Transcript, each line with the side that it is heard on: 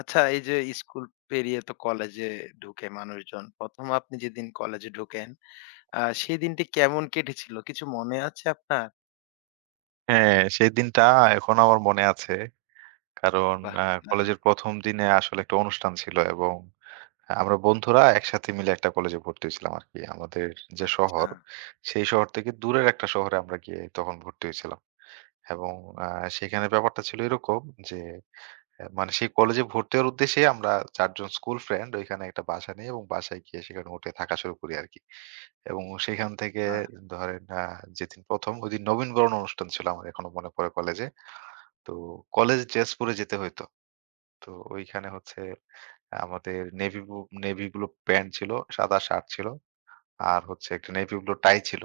left: আচ্ছা এই যে স্কুল পেরিয়ে তো কলেজে ঢুকে মানুষজন। ১ম আপনি যেদিন কলেজে ঢোকেন, সেই দিনটি কেমন কেটেছিল? কিছু মনে আছে আপনার?
right: হ্যাঁ, সেই দিনটা এখনো আমার মনে আছে। কারণ
left: বাহ! দারুণ।
right: কলেজের ১ম দিনে আসলে একটা অনুষ্ঠান ছিল এবং আমরা বন্ধুরা একসাথে মিলে একটা কলেজে ভর্তি হয়েছিলাম আরকি। আমাদের যে শহর,
left: আচ্ছা,
right: সেই শহর থেকে দূরের একটা শহরে আমরা গিয়ে তখন ভর্তি হয়েছিলাম। এবং আ সেখানে ব্যাপারটা ছিল এরকম যে হ্যাঁ, মানে সেই কলেজে ভর্তি হওয়ার উদ্দেশ্যে আমরা ৪ জন স্কুল ফ্রেন্ড ওইখানে একটা বাসা নেই এবং বাসায় গিয়ে সেখানে উঠে থাকা শুরু করি আরকি। এবং সেখান থেকে
left: বাহ!
right: ধরেন যেদিন ১ম ওইদিন নবীনবরণ অনুষ্ঠান ছিল আমার এখনো মনে পড়ে কলেজে। তো কলেজ ড্রেস পরে যেতে হইতো। তো ওইখানে হচ্ছে আমাদের নেভি ব্লু প্যান্ট ছিল, সাদা শার্ট ছিল। আর হচ্ছে একটা নেভি ব্লু টাই ছিল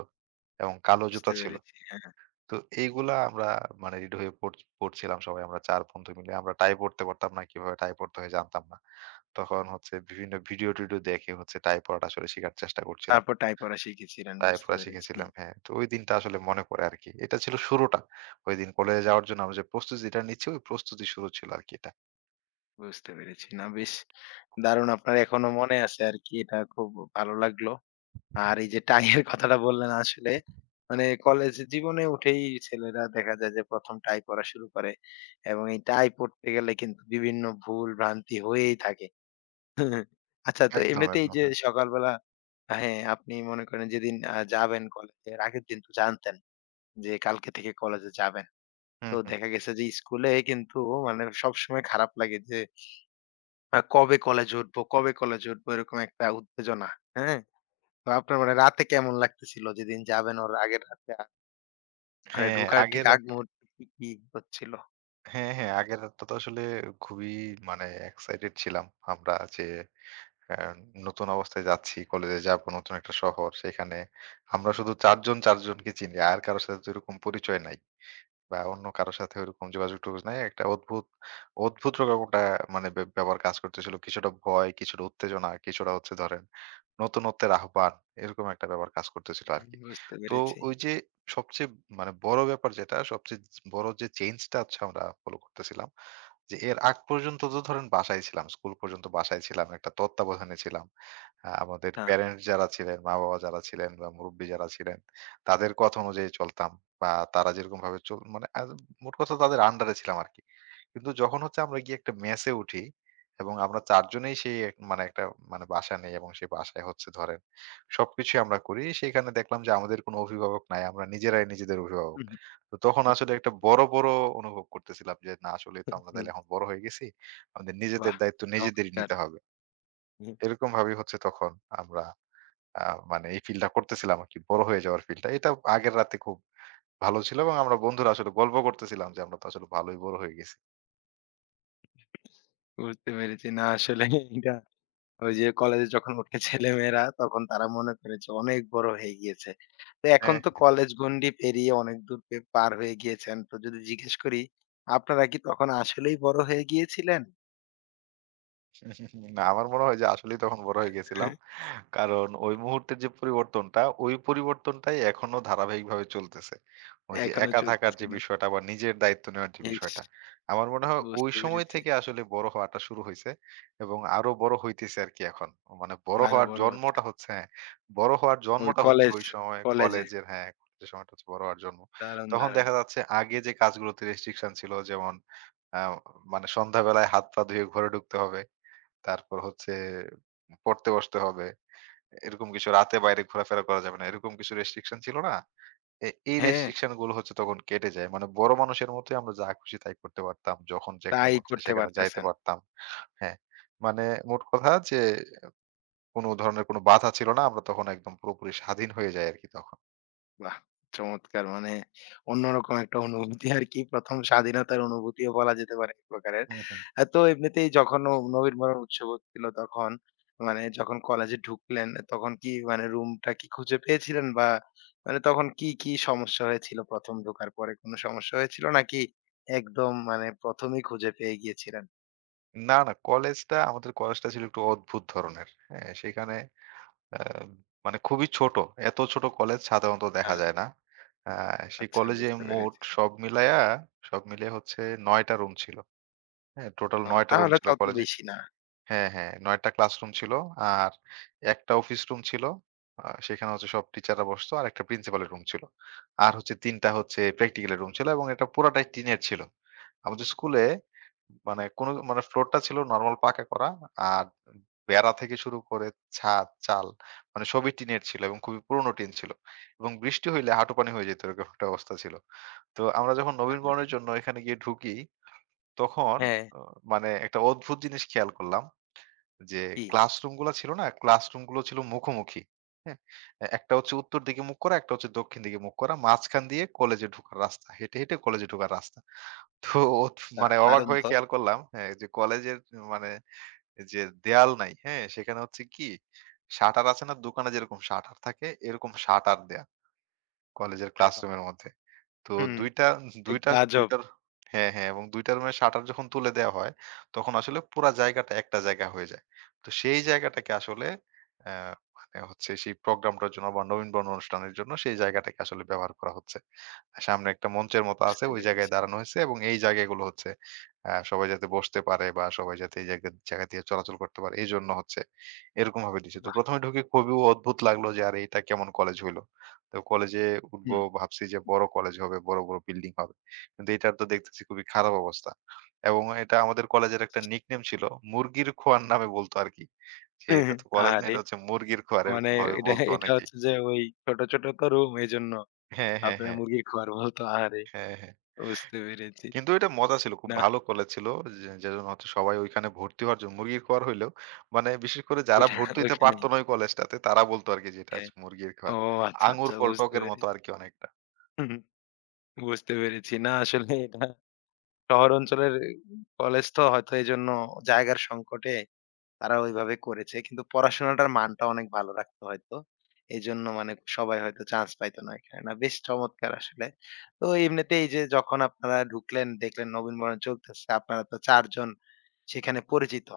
right: এবং কালো
left: বুঝতে
right: জুতা ছিল।
left: পেরেছি। হ্যাঁ, হ্যাঁ।
right: তো এইগুলা আমরা মানে রেডি হয়ে পড়ছিলাম সবাই। আমরা ৪ বন্ধু মিলে। আমরা টাই পড়তে পারতাম না। কিভাবে টাই পড়তে হয় জানতাম না। তখন হচ্ছে বিভিন্ন ভিডিও-টিডিও দেখে হচ্ছে টাই পড়াটা আসলে শিখার চেষ্টা করছিলাম।
left: তারপর টাই পড়া শিখেছিলেন।
right: টাই
left: বুঝতে
right: পড়া
left: পেরেছি,
right: শিখেছিলাম, হ্যাঁ। তো ওই দিনটা আসলে মনে পড়ে আরকি। এটা ছিল শুরুটা। ওইদিন কলেজে যাওয়ার জন্য আমরা যে প্রস্তুতিটা নিচ্ছি, ওই প্রস্তুতি শুরু ছিল আরকি এটা।
left: বুঝতে পেরেছি। না বেশ দারুণ আপনার এখনো মনে আছে আরকি। এটা খুব ভালো লাগলো। আর এই যে টাইয়ের কথাটা বললেন আসলে মানে কলেজ জীবনে উঠেই ছেলেরা দেখা যায় যে ১ম টাই পড়া শুরু করে এবং এই টাই পড়তে গেলে কিন্তু বিভিন্ন ভুল ভ্রান্তি হয়েই থাকে। আচ্ছা তো
right: একদম,
left: এমনিতে এই
right: একদম।
left: যে
right: হ্যাঁ।
left: সকালবেলা হ্যাঁ, আপনি মনে করেন যেদিন যাবেন কলেজে এর আগের দিন তো জানতেন যে কালকে থেকে কলেজে যাবেন।
right: হুম,
left: তো
right: হুম।
left: দেখা গেছে যে স্কুলে কিন্তু মানে সবসময় খারাপ লাগে যে কবে কলেজে উঠবো, কবে কলেজে উঠবো এরকম একটা উত্তেজনা, হ্যাঁ? তো আপনার মানে রাতে কেমন লাগতেছিল যেদিন যাবেন ওর আগের রাতে? মানে
right: হ্যাঁ,
left: ঢোকার ঠিক
right: আগের
left: আগ
right: রাত
left: মুহূর্তে কি, কি হচ্ছিল?
right: হ্যাঁ, হ্যাঁ। আগের রাতটা তো আসলে খুবই মানে এক্সাইটেড ছিলাম আমরা যে অ্যা নতুন অবস্থায় যাচ্ছি, কলেজে যাবো, নতুন একটা শহর। সেখানে আমরা শুধু ৪ জন ৪ জনকে চিনি। আর কারো সাথে তো এরকম পরিচয় নাই। বা অন্য কারো সাথে ওইরকম যোগাযোগ-টোগাযোগ নাই। একটা অদ্ভুত, অদ্ভুত রকম একটা মানে ব্যাপার কাজ করতেছিল। কিছুটা ভয়, কিছুটা উত্তেজনা, কিছুটা হচ্ছে ধরেন নতুনত্বের আহ্বান। এরকম একটা ব্যাপার কাজ করতেছিল
left: হুম,
right: আরকি।
left: বুঝতে
right: তো
left: পেরেছি।
right: ওই যে সবচেয়ে মানে বড় ব্যাপার যেটা, সবচেয়ে বড় যে চেঞ্জ টা হচ্ছে আমরা ফলো করতেছিলাম। যে এর আগ পর্যন্ত তো ধরেন বাসায় ছিলাম। স্কুল পর্যন্ত বাসায় ছিলাম। একটা তত্ত্বাবধানে ছিলাম। আমাদের
left: হ্যাঁ।
right: প্যারেন্টস যারা ছিলেন, মা-বাবা যারা ছিলেন বা মুরুব্বি যারা ছিলেন, তাদের কথা অনুযায়ী চলতাম। বা তারা যেরকমভাবে মানে মোট কথা তাদের আন্ডারে ছিলাম আরকি। কিন্তু যখন হচ্ছে আমরা গিয়ে একটা মেসে উঠি এবং আমরা ৪ জনেই সেই এক মানে একটা মানে বাসা নেই এবং সেই বাসায় হচ্ছে ধরেন সবকিছুই আমরা করি। সেখানে দেখলাম যে আমাদের কোনো অভিভাবক নাই। আমরা নিজেরাই নিজেদের অভিভাবক।
left: হুম, হুম।
right: তো তখন আসলে একটা বড়, বড় অনুভব করতেছিলাম যে না আসলেই তো আমরা
left: হুম,
right: তাইলে এখন বড় হয়ে গেছি। আমাদের নিজেদের
left: বাহ!
right: দায়িত্ব নিজেদেরই
left: চমৎকার।
right: নিতে হবে।
left: হুম,
right: এরকম ভাবেই হচ্ছে তখন আমরা আ মানে এই ফিলটা করতেছিলাম আরকি বড় হয়ে যাওয়ার ফিলটা। এটা আগের রাতে খুব ভালো ছিল এবং আমরা বন্ধুরা আসলে গল্প করতেছিলাম যে আমরা তো আসলে ভালোই বড় হয়ে গেছি।
left: বুঝতে পেরেছি। না আসলে এটা ওই যে কলেজে যখন উঠে ছেলেমেয়েরা তখন তারা মনে করে যে অনেক বড় হয়ে গিয়েছে। তো এখন
right: অ্যা
left: তো কলেজ গণ্ডি পেরিয়ে অনেক দূর পার হয়ে গিয়েছেন। তো যদি জিজ্ঞেস করি আপনারা কি তখন আসলেই বড় হয়ে গিয়েছিলেন?
right: না, আমার মনে হয় যে আসলেই তখন বড় হয়ে গেছিলাম। কারণ ওই মুহূর্তের যে পরিবর্তনটা, ওই পরিবর্তনটাই এখনো ধারাবাহিকভাবে চলতেছে। ওই যে
left: এখনো
right: একা থাকার
left: চলতেছে
right: যে
left: না।
right: বিষয়টা বা নিজের দায়িত্ব নেওয়ার যে
left: ইস!
right: বিষয়টা। আমার মনে হয় ওই
left: বুঝতে
right: সময়
left: পেরেছি।
right: থেকে আসলে বড় হওয়াটা শুরু হইছে এবং আরো বড় হইতেছে আরকি এখন। মানে বড়
left: আরো
right: হওয়ার
left: বড় হচ্ছে।
right: জন্মটা হচ্ছে হ্যাঁ, বড় হওয়ার
left: ওই
right: জন্মটা হচ্ছে
left: কলেজ,
right: ওই সময়
left: কলেজে।
right: কলেজের হ্যাঁ, যে সময়টা হচ্ছে বড় হওয়ার জন্ম।
left: দারুণ,
right: তখন
left: দারুণ।
right: দেখা যাচ্ছে আগে যে কাজগুলোতে রেস্ট্রিকশন ছিল যেমন আ মানে সন্ধ্যাবেলায় হাত-পা ধুয়ে ঘরে ঢুকতে হবে। তারপর হচ্ছে পড়তে বসতে হবে। এরকম কিছু রাতে বাইরে ঘোরাফেরা করা যাবে না। এরকম কিছু রেস্ট্রিকশন ছিল না? এই
left: হ্যাঁ,
right: রেস্ট্রিকশন গুলো হচ্ছে তখন কেটে যায়। মানে বড় মানুষের মতোই আমরা যা খুশি তাই করতে পারতাম। যখন যেখানে
left: তাই
right: মন চায়
left: করতে
right: সেখানে যাইতে
left: পারতেছেন।
right: পারতাম। হ্যাঁ, মানে মোট কথা যে কোন ধরনের কোন বাধা ছিল না। আমরা তখন একদম পুরোপুরি স্বাধীন হয়ে যাই আরকি তখন।
left: বাহ! চমৎকার। মানে অন্যরকম একটা অনুভূতি আরকি। ১ম স্বাধীনতার অনুভূতিও বলা যেতে পারে এক প্রকারের।
right: হু, হু।
left: তো এমনিতেই যখন নবীন বরণ উৎসব হচ্ছিল তখন মানে যখন কলেজে ঢুকলেন তখন কি মানে রুমটা কি খুঁজে পেয়েছিলেন? বা মানে তখন কি, কি সমস্যা হয়েছিল ১ম ঢোকার পরে কোনো সমস্যা হয়েছিল? নাকি একদম মানে ১ম এই খুঁজে পেয়ে গিয়েছিলেন?
right: না, না কলেজটা আমাদের কলেজটা ছিল একটু অদ্ভুত ধরনের। হ্যাঁ, সেখানে আ মানে খুবই ছোট। এত ছোট কলেজ সাধারণত দেখা
left: হ্যাঁ,
right: যায় না। আ সেই
left: আচ্ছা
right: কলেজে
left: বুঝতে
right: মোট
left: পেরেছি।
right: সব মিলিয়ে হচ্ছে ৯ টা রুম ছিল। হ্যাঁ? টোটাল
left: ও
right: ৯ টা রুম
left: তাহলে
right: ছিল
left: তত
right: কলেজে।
left: বেশি না।
right: হ্যাঁ, হ্যাঁ ৯ টা ক্লাসরুম ছিল। আর একটা অফিস রুম ছিল। সেখানে হচ্ছে সব টিচাররা বসতো। আর একটা প্রিন্সিপালের রুম ছিল। আর হচ্ছে ৩ টা হচ্ছে প্র্যাকটিক্যালের রুম ছিল এবং এটা পুরাটাই টিনের ছিল। আমাদের স্কুলে মানে কোন মানে ফ্লোরটা ছিল নরমাল পাকা করা। আর বেড়া থেকে শুরু করে ছাদ, চাল মানে সবই টিনের ছিল এবং খুবই পুরনো টিন ছিল। এবং বৃষ্টি হইলে হাঁটু পানি হয়ে যেত এরকম একটা অবস্থা ছিল। তো আমরা যখন
left: আহারে!
right: নবীনবরণের জন্য এখানে গিয়ে ঢুকি তখন
left: হ্যাঁ,
right: অ মানে একটা অদ্ভুত জিনিস খেয়াল করলাম যে
left: কি?
right: ক্লাসরুম গুলো ছিল মুখোমুখি। হ্যাঁ? একটা হচ্ছে উত্তর দিকে মুখ করা, একটা হচ্ছে দক্ষিণ দিকে মুখ করা। মাঝখান দিয়ে কলেজে ঢোকার রাস্তা। হেঁটে, হেঁটে কলেজে ঢোকার রাস্তা। তো ওত মানে অবাক
left: দারুণ
right: হয়ে
left: তো।
right: খেয়াল করলাম, হ্যাঁ, যে কলেজের মানে যে দেয়াল নাই, হ্যাঁ? সেখানে হচ্ছে কি শাটার আছে না দোকানে যেরকম শাটার থাকে, এরকম শাটার দেয়া কলেজের
left: ওরে বাবা!
right: ক্লাসরুমের মধ্যে। তো
left: হুম।
right: ২ টা ২
left: একটু
right: টা ২
left: আজব
right: টার হ্যাঁ, হ্যাঁ, এবং ২ টা রুমের শাটার যখন তুলে দেয়া হয়, তখন আসলে পুরা জায়গাটা একটা জায়গা হয়ে যায়। তো সেই জায়গাটাকে আসলে অ্যা মানে হচ্ছে সেই প্রোগ্রামটার জন্য বা নবীনবরণ অনুষ্ঠানের জন্য সেই জায়গাটাকে আসলে ব্যবহার করা হচ্ছে। সামনে একটা মঞ্চের মতো আছে।
left: বুঝতে
right: ওই জায়গায়
left: পেরেছি।
right: দাঁড়ানো হইছে এবং এই জায়গাগুলো হচ্ছে সবাই যাতে বসতে পারে বা সবাই যাতে এই জায়গা জায়গা দিয়ে চলাচল করতে পারে। এজন্য হচ্ছে এরকমভাবে দিছে। তো
left: বাহ!
right: ১ম এ ঢুকে খুবই অদ্ভুত লাগলো যে আরে এটা কেমন কলেজ হইলো। তো কলেজে উঠবো
left: হুম।
right: ভাবছি যে বড় কলেজ হবে, বড়, বড় বিল্ডিং হবে। কিন্তু এটার তো দেখতেছি খুবই খারাপ অবস্থা। এবং এটা আমাদের কলেজের একটা নিকনেম ছিল। মুরগির খোয়ার নামে বলতো আরকি। যে এটা তো কলেজ না
left: আহারে!
right: এটা হচ্ছে মুরগির খোয়ার
left: মানে
right: এরকমভাবে
left: এটা
right: বলতো
left: এটা
right: অনেকেই।
left: হচ্ছে যে ওই ছোট, ছোট তো রুম এজন্য
right: হ্যাঁ, হ্যাঁ,
left: আপনার
right: হ্যাঁ।
left: মুরগির ঘর বলতো আহারে!
right: হ্যাঁ, হ্যাঁ।
left: বুঝতে পেরেছি।
right: কিন্তু এটা মজা ছিল। খুব
left: না
right: ভালো কলেজ ছিল। যে যেজন্য হচ্ছে সবাই ওইখানে ভর্তি হওয়ার জন্য মুরগির খাওয়ার হইলেও মানে বিশেষ করে যারা
left: ওইটা
right: ভর্তি হইতে
left: ওইখানেই।
right: পারতো না ওই কলেজটাতে তারা বলতো আরকি যে এটা
left: হ্যাঁ।
right: হচ্ছে মুরগির
left: ও
right: খাওয়ার।
left: আচ্ছা,
right: আঙ্গুর
left: আচ্ছা
right: ফল
left: বুঝতে
right: টকের মতো
left: পেরেছি।
right: আরকি অনেকটা।
left: হুম, বুঝতে পেরেছি। না আসলে এটা শহর অঞ্চলের কলেজ তো হয়তো এজন্য জায়গার সংকটে তারা ওইভাবে করেছে। কিন্তু পড়াশোনাটার মানটা অনেক ভালো রাখতো হয়তো। এজন্য মানে সবাই হয়তো চান্স পাইত না এখানে। না বেশ চমৎকার আসলে। তো এমনিতে এই যে যখন আপনারা ঢুকলেন দেখলেন নবীন বরণ চলতেছে, আপনারা তো ৪ জন সেখানে পরিচিত।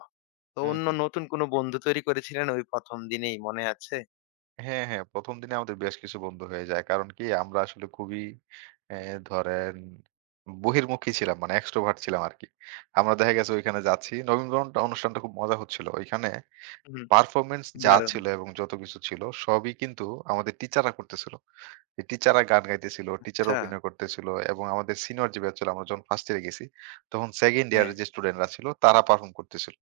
left: তো
right: হুম,
left: অন্য
right: হুম।
left: নতুন কোনো বন্ধু তৈরি করেছিলেন ওই ১ম দিনেই মনে আছে?
right: হ্যাঁ, হ্যাঁ। ১ম দিনে আমাদের বেশ কিছু বন্ধু হয়ে যায়। কারণ কি আমরা আসলে খুবই এ ধরেন বহির্মুখী ছিলাম মানে এক্সট্রোভার্ট ছিলাম আরকি। আমরা দেখা গেছে ওইখানে যাচ্ছি। নবীনবরণ অনুষ্ঠানটা খুব মজা হচ্ছিল। ওইখানে
left: হুম।
right: পারফরম্যান্স যা
left: দারুণ।
right: ছিল এবং যত কিছু ছিল সবই কিন্তু আমাদের টিচাররা করতেছিল। টিচাররা গান গাইতেছিল, টিচার
left: আচ্ছা,
right: অভিনয় করতেছিল এবং আমাদের সিনিয়র যে ব্যাচ ছিল আমরা যখন ফার্স্ট ইয়ারে গেছি, তখন সেকেন্ড
left: হ্যাঁ।
right: ইয়ারের যে স্টুডেন্টরা ছিল তারা পারফর্ম করতেছিল।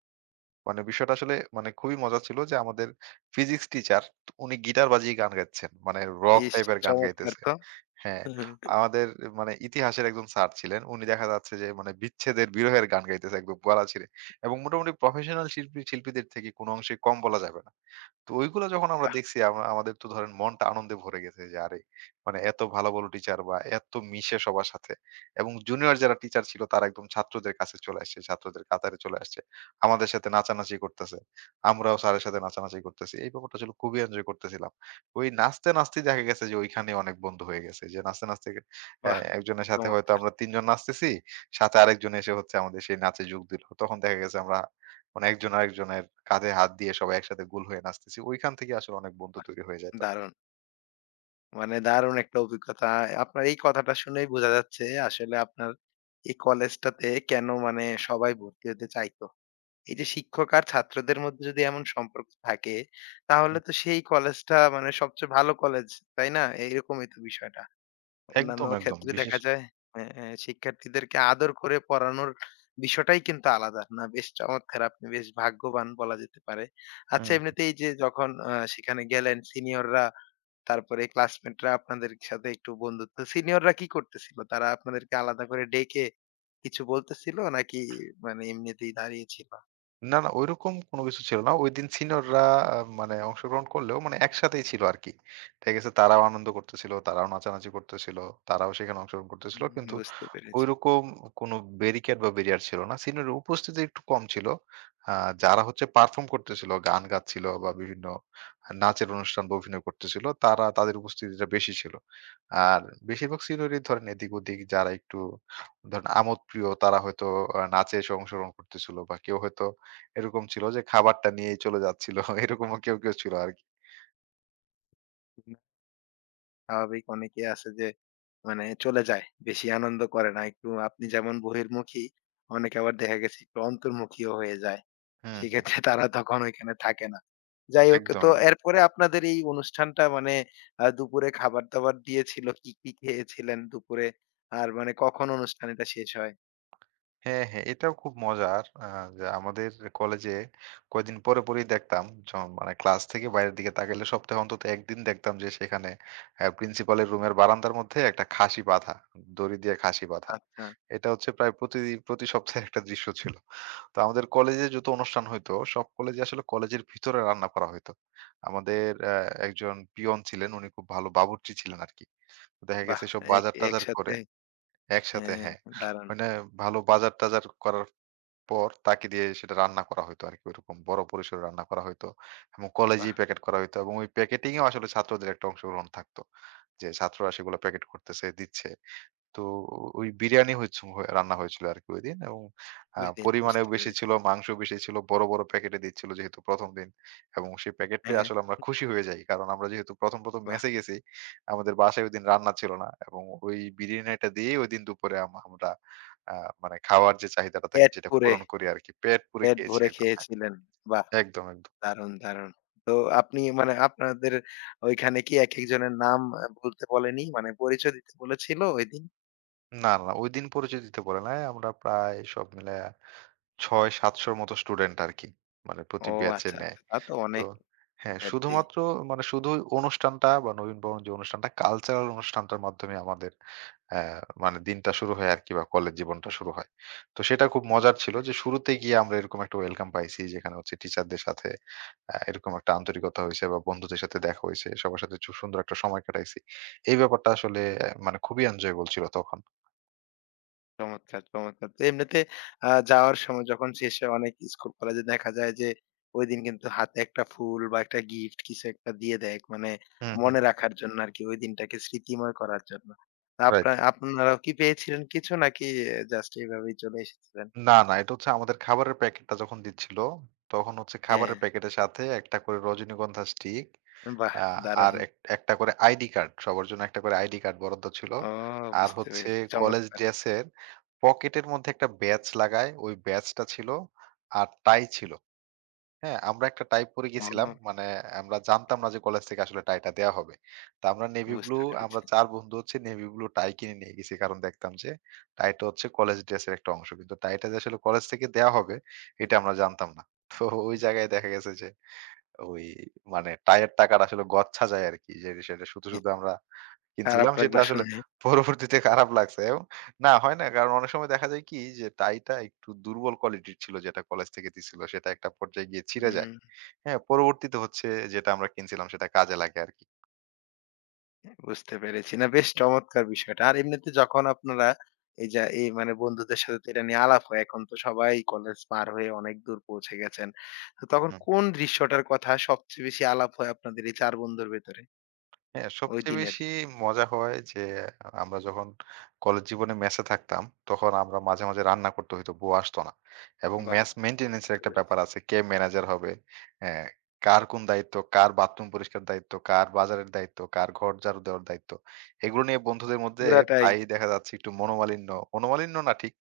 right: মানে বিষয়টা আসলে মানে খুবই মজা ছিল যে আমাদের ফিজিক্স টিচার উনি গিটার বাজিয়ে গান গাইতেছেন। মানে রক
left: ইস
right: টাইপের গান
left: চমৎকার
right: গাইতেছে।
left: তো।
right: হ্যাঁ,
left: হুম,
right: আমাদের মানে ইতিহাসের একজন স্যার ছিলেন। উনি দেখা যাচ্ছে যে মানে বিচ্ছেদের, বিরহের গান গাইতেছে একদম গলা ছিঁড়ে এবং মোটামুটি প্রফেশনাল শিল্পী শিল্পীদের থেকে কোনো অংশে কম বলা যাবে না। তো ওইগুলো যখন আমরা
left: বাহ!
right: দেখছি আমাদের তো ধরেন মনটা আনন্দে ভরে গেছে যে আরে মানে এত ভালো ভালো টিচার বা এত মিশে সবার সাথে এবং জুনিয়র যারা টিচার ছিল তারা একদম ছাত্রদের কাছে চলে আসছে ছাত্রদের কাতারে চলে আসছে আমাদের সাথে নাচানাচি করতেছে আমরাও স্যারের সাথে নাচানাচি করতেছি এই ব্যাপারটা আসলে খুবই এনজয় করতেছিলাম ওই নাচতে নাচতে দেখা গেছে যে ওইখানে অনেক বন্ধু হয়ে গেছে যে নাচতে নাচতে
left: বাহ!
right: আহ, একজনের সাথে হয়তো
left: চমৎকার।
right: আমরা তিনজন নাচতেছি সাথে আরেকজন এসে হচ্ছে আমাদের সেই নাচে যোগ দিল তখন দেখা গেছে আমরা মানে একজন আরেকজনের কাঁধে হাত দিয়ে সবাই একসাথে গোল হয়ে নাচতেছি। ওইখান থেকে আসলে অনেক বন্ধু
left: বাহ!
right: তৈরি হয়ে যায় তখন।
left: দারুণ। মানে দারুণ একটা অভিজ্ঞতা। আপনার এই কথাটা শুনেই বোঝা যাচ্ছে আসলে আপনার এই কলেজটাতে কেন মানে সবাই ভর্তি হতে চাইতো। এই যে শিক্ষক আর ছাত্রদের মধ্যে যদি এমন সম্পর্ক থাকে, তাহলে
right: হুম।
left: তো সেই কলেজটা মানে সবচেয়ে ভালো কলেজ, তাই না? এরকমই তো বিষয়টা। অন্যান্য
right: একদম, একদম।
left: ক্ষেত্রে দেখা যায় হ্যাঁ, হ্যাঁ, শিক্ষার্থীদেরকে আদর করে পড়ানোর বিষয়টাই কিন্তু আলাদা। না বেশ চমৎকার আপনি বেশ ভাগ্যবান বলা যেতে পারে। আচ্ছা
right: হু।
left: এমনিতে এই যে যখন সেখানে গেলেন সিনিয়ররা তারপরে ক্লাসমেটরা আপনাদের সাথে একটু বন্ধুত্ব সিনিয়ররা কি করতেছিল? তারা আপনাদেরকে আলাদা করে ডেকে কিছু বলতেছিল? নাকি মানে এমনিতেই দাঁড়িয়ে ছিল?
right: না, না ঐরকম কোনো কিছু ছিল না। ঐদিন সিনিয়ররা মানে অংশগ্রহণ করলেও মানে একসাথেই ছিল আরকি। ঠিক আছে? তারাও আনন্দ করতেছিল, তারাও নাচানাচি করতেছিল, তারাও সেখানে অংশগ্রহণ করতেছিল।
left: হুম,
right: কিন্তু
left: বুঝতে পেরেছি।
right: ঐরকম কোনো ব্যারিকেড বা ব্যারিয়ার ছিল না। সিনিয়রের উপস্থিতি একটু কম ছিল। আ যারা হচ্ছে পারফর্ম করতেছিল, গান গাচ্ছিল বা বিভিন্ন নাচের অনুষ্ঠান বা অভিনয় করতেছিল, তারা তাদের উপস্থিতিটা বেশি ছিল। আর বেশিরভাগ সিনিয়রই ধরেন এদিক ওদিক যারা একটু ধরেন আমোদপ্রিয় তারা হয়তো নাচে এসে অংশগ্রহণ করতেছিল বা কেউ হয়তো এরকম ছিল যে খাবারটা নিয়েই চলে যাচ্ছিল। এরকমও কেউ, কেউ ছিল আরকি।
left: হুম, স্বাভাবিক অনেকে আছে যে মানে চলে যায়। বেশি আনন্দ করে না। একটু আপনি যেমন বহির্মুখী, অনেকে আবার দেখা গেছে একটু অন্তর্মুখীও হয়ে যায়।
right: হুম, হুম।
left: সেক্ষেত্রে তারা তখন ওইখানে থাকে না। যাই হোক তো
right: একদম।
left: এরপরে আপনাদের এই অনুষ্ঠানটা মানে দুপুরে খাবার-দাবার দিয়েছিল কি, কি খেয়েছিলেন দুপুরে? আর মানে কখন অনুষ্ঠানটা শেষ হয়?
right: হ্যাঁ, হ্যাঁ, এটাও খুব মজার। যে আমাদের কলেজে পরেই দেখতাম মানে ক্লাস থেকে বাইরের দিকে তাকাইলে সপ্তাহে অন্তত ১ দিন দেখতাম যে সেখানে প্রিন্সিপালের রুমের বারান্দার মধ্যে একটা খাসি বাঁধা। দড়ি দিয়ে খাসি বাঁধা।
left: আচ্ছা,
right: এটা হচ্ছে প্রায় প্রতি প্রতি সপ্তাহে একটা দৃশ্য ছিল। তো আমাদের কলেজে যত অনুষ্ঠান হইতো, সব কলেজে আসলে কলেজের ভিতরে রান্না করা হইতো। আমাদের একজন পিয়ন ছিলেন, উনি খুব ভালো বাবুর্চি ছিলেন আরকি। দেখা
left: বাহ!
right: গেছে সব
left: এক
right: বাজার-টাজার
left: একসাথে
right: করে একসাথে
left: হ্যাঁ,
right: হ্যাঁ,
left: দারুণ।
right: মানে ভালো বাজার-টাজার করার পর তাকে দিয়ে সেটা রান্না করা হইতো আরকি। ওইরকম বড় পরিসরে রান্না করা হইতো এবং
left: বাহ!
right: কলেজেই প্যাকেট করা হইতো এবং ওই প্যাকেটিং এও আসলে ছাত্রদের একটা অংশগ্রহণ থাকতো। যে ছাত্ররা সেগুলো প্যাকেট করতেছে, দিচ্ছে। তো ওই বিরিয়ানি রান্না হয়েছিল আরকি ঐদিন এবং
left: ২ দিন
right: পরিমাণেও
left: বুঝতে
right: বেশি ছিল,
left: পেরেছি।
right: মাংস বেশি ছিল। বড়, বড় প্যাকেটে দিচ্ছিল যেহেতু ১ম দিন এবং সেই প্যাকেট পেয়ে
left: হ্যাঁ,
right: আসলে আমরা খুশি হয়ে যাই। কারণ আমরা যেহেতু ১ম, ১ম
left: বাহ!
right: মেসে গেছি, আমাদের বাসায় ঐদিন রান্না ছিল না এবং ওই বিরিয়ানিটা দিয়েই ঐদিন দুপুরে আমরা আ মানে খাওয়ার যে চাহিদাটা থাকে
left: পেট
right: সেটা
left: পুরে,
right: পূরণ করি আরকি। পেট পুরে
left: পেট
right: খেয়েছি
left: ভরে
right: একদম। হ্যাঁ,
left: খেয়েছিলেন। বাহ!
right: একদম, একদম।
left: দারুণ, দারুণ। তো আপনি মানে আপনাদের ওইখানে কি একেকজনের নাম বলতে বলেনি? মানে পরিচয় দিতে বলেছিল ওইদিন?
right: না, না ঐদিন পরিচিতিতে পড়ে নাই। আমরা প্রায় সব মিলায়া ৬-৭০০ র মতো স্টুডেন্ট আরকি। মানে প্রতি
left: ও
right: ব্যাচে
left: আচ্ছা,
right: নেয়।
left: আচ্ছা। তা তো
right: তো
left: অনেক
right: হ্যাঁ,
left: শিক্ষার্থী।
right: শুধুমাত্র মানে শুধু অনুষ্ঠানটা বা নবীনবরণ যে অনুষ্ঠানটা কালচারাল অনুষ্ঠানটার মাধ্যমে আমাদের অ্যা মানে দিনটা শুরু হয় আরকি বা কলেজ জীবনটা শুরু হয়। তো সেটা খুব মজার
left: বুঝতে
right: ছিল যে
left: পেরেছি।
right: শুরুতে গিয়ে আমরা এরকম একটা ওয়েলকাম পাইছি যেখানে হচ্ছে টিচারদের সাথে এরকম একটা আন্তরিকতা হইছে বা বন্ধুদের সাথে দেখা হইছে। সবার সাথে খুব সুন্দর একটা সময় কাটাইছি। এই ব্যাপারটা আসলে মানে খুবই এনজয়েবল ছিল তখন।
left: চমৎকার, চমৎকার। তো এমনিতে যাওয়ার সময় যখন শেষে অনেক স্কুল কলেজে দেখা যায় যে ওইদিন কিন্তু হাতে একটা ফুল বা একটা গিফট কিছু একটা দিয়ে দেয়। মানে
right: হুম, হুম।
left: মনে রাখার জন্য আরকি ওই দিনটাকে স্মৃতিময় করার জন্য। তো
right: রাইট।
left: আপনা আপনারাও কি পেয়েছিলেন কিছু নাকি জাস্ট এভাবেই চলে এসেছিলেন?
right: না, না এটা হচ্ছে আমাদের খাবারের প্যাকেটটা যখন দিচ্ছিল, তখন হচ্ছে
left: হ্যাঁ,
right: খাবারের প্যাকেটের সাথে একটা করে রজনীগন্ধা স্টিক
left: বাহ!
right: আ আর
left: দারুণ।
right: একটা করে আইডি কার্ড, সবার জন্য একটা করে আইডি কার্ড বরাদ্দ ছিল।
left: ও
right: আর
left: বুঝতে
right: হচ্ছে
left: পেরেছি।
right: কলেজ
left: চমৎকার।
right: ড্রেসের পকেটের মধ্যে একটা ব্যাজ লাগায়, ওই ব্যাজটা ছিল। আর টাই ছিল। হ্যাঁ? আমরা একটা টাই পরে গেছিলাম।
left: ও
right: মানে আমরা জানতাম না যে কলেজ থেকে আসলে টাইটা দেয়া হবে। তো আমরা নেভি ব্লু
left: বুঝতে
right: আমরা
left: পেরেছি।
right: ৪ বন্ধু হচ্ছে নেভি ব্লু টাই কিনে নিয়ে গেছি। কারণ দেখতাম যে টাইটা হচ্ছে কলেজ ড্রেসের একটা অংশ। কিন্তু টাইটা যে আসলে কলেজ থেকে দেয়া হবে এটা আমরা জানতাম না। তো ওই জায়গায় দেখা গেছে যে ওই মানে টাইয়ের টাকাটা আসলে গচ্ছা যায় আরকি। যে সেটা শুধু আমরা
left: খারাপ
right: কিনছিলাম সেটা
left: লাগলো
right: আসলে
left: শুনে।
right: পরবর্তীতে খারাপ লাগছে এবং না হয় না কারণ অনেক সময় দেখা যায় কি যে টাইটা একটু দুর্বল কোয়ালিটির ছিল যেটা কলেজ থেকে দিছিল সেটা একটা পর্যায়ে গিয়ে ছিঁড়ে যায়।
left: হুম।
right: হ্যাঁ, পরবর্তীতে হচ্ছে যেটা আমরা কিনছিলাম সেটা কাজে লাগে আরকি।
left: বুঝতে পেরেছি। না বেশ চমৎকার বিষয়টা। আর এমনিতে যখন আপনারা এই যে এই মানে বন্ধুদের সাথে তো এটা নিয়ে আলাপ হয়। এখন তো সবাই কলেজ পার হয়ে অনেক দূর পৌঁছে গেছেন। তো তখন
right: হুম।
left: কোন দৃশ্যটার কথা সবচেয়ে বেশি আলাপ হয় আপনাদের এই ৪ বন্ধুর ভেতরে
right: হ্যাঁ,
left: ওই
right: সবচেয়ে
left: দিনের?
right: বেশি মজা হয় যে আমরা যখন কলেজ জীবনে মেসে থাকতাম, তখন আমরা মাঝে, মাঝে রান্না করতে হইতো, বউ আসতো না। এবং
left: বাহ!
right: মেস মেইনটেন্যান্স এর
left: বুঝতে
right: একটা
left: পেরেছি।
right: ব্যাপার আছে। কে ম্যানেজার হবে? হ্যাঁ, কার কোন দায়িত্ব, কার বাথরুম পরিষ্কার দায়িত্ব, কার বাজারের দায়িত্ব, কার ঘর ঝাড়ু দেওয়ার দায়িত্ব। এগুলো নিয়ে বন্ধুদের মধ্যে
left: পুরাটাই
right: প্রায়ই দেখা যাচ্ছে একটু মনোমালিন্য, মনোমালিন্য না ঠিক,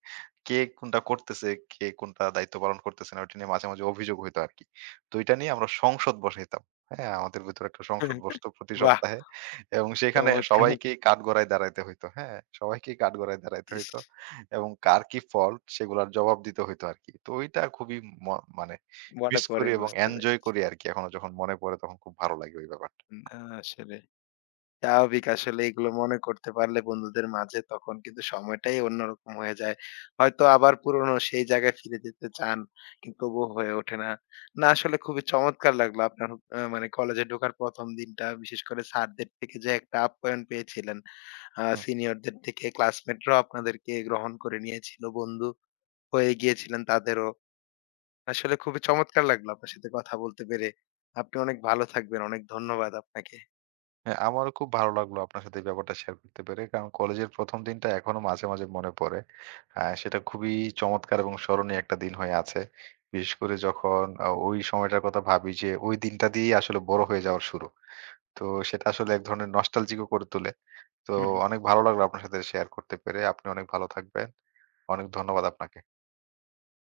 right: কে কোনটা করতেছে, কে কোনটা দায়িত্ব পালন করতেছে না, ওইটা নিয়ে মাঝে, মাঝে অভিযোগ হইতো আরকি। তো এটা নিয়ে আমরা সংসদ বসাইতাম। হ্যাঁ, আমাদের ভেতরে একটা সংসদ বসতো প্রতি
left: বাহ!
right: সপ্তাহে। এবং সেখানে
left: চমৎকার।
right: সবাইকেই কাঠগড়ায় দাঁড়াইতে হইতো। হ্যাঁ? সবাইকেই কাঠগড়ায় দাঁড়াইতে
left: ইস!
right: হইতো। এবং কার কি ফল্ট সেগুলার জবাব দিতে হইতো আরকি। তো ওইটা খুবই ম মানে
left: মনে
right: মিস
left: পড়ে
right: করি এবং
left: বুঝতে
right: এনজয়
left: পেরেছি।
right: করি আরকি। এখনো যখন মনে পড়ে তখন খুব ভালো লাগে ওই ব্যাপারটা।
left: না আসলে স্বাভাবিক আসলে এগুলো মনে করতে পারলে বন্ধুদের মাঝে তখন কিন্তু সময়টাই অন্যরকম হয়ে যায়। হয়তো আবার পুরনো সেই জায়গায় ফিরে যেতে চান কিন্তু তবুও হয়ে ওঠে না। না আসলে খুবই চমৎকার লাগলো আপনার মানে কলেজে ঢোকার ১ম দিনটা বিশেষ করে স্যারদের থেকে যে একটা আপ্যায়ন পেয়েছিলেন।
right: হুম।
left: সিনিয়রদের থেকে ক্লাসমেটরাও আপনাদেরকে গ্রহণ করে নিয়েছিল, বন্ধু হয়ে গিয়েছিলেন তাদেরও। আসলে খুবই চমৎকার লাগলো আপনার সাথে কথা বলতে পেরে। আপনি অনেক ভালো থাকবেন। অনেক ধন্যবাদ আপনাকে।
right: হ্যাঁ, আমারও খুব ভালো লাগলো আপনার সাথে এই ব্যাপারটা শেয়ার করতে পেরে। কারণ কলেজের ১ম দিনটা এখনো মাঝে, মাঝে মনে পড়ে। সেটা খুবই চমৎকার এবং স্মরণীয় একটা দিন হয়ে আছে। বিশেষ করে যখন ওই সময়টার কথা ভাবি যে ওই দিনটা দিয়েই আসলে বড় হয়ে যাওয়ার শুরু। তো সেটা আসলে এক ধরনের নস্টালজিক ও করে তোলে। তো অনেক ভালো লাগলো আপনার সাথে শেয়ার করতে পেরে। আপনি অনেক ভালো থাকবেন। অনেক ধন্যবাদ আপনাকে।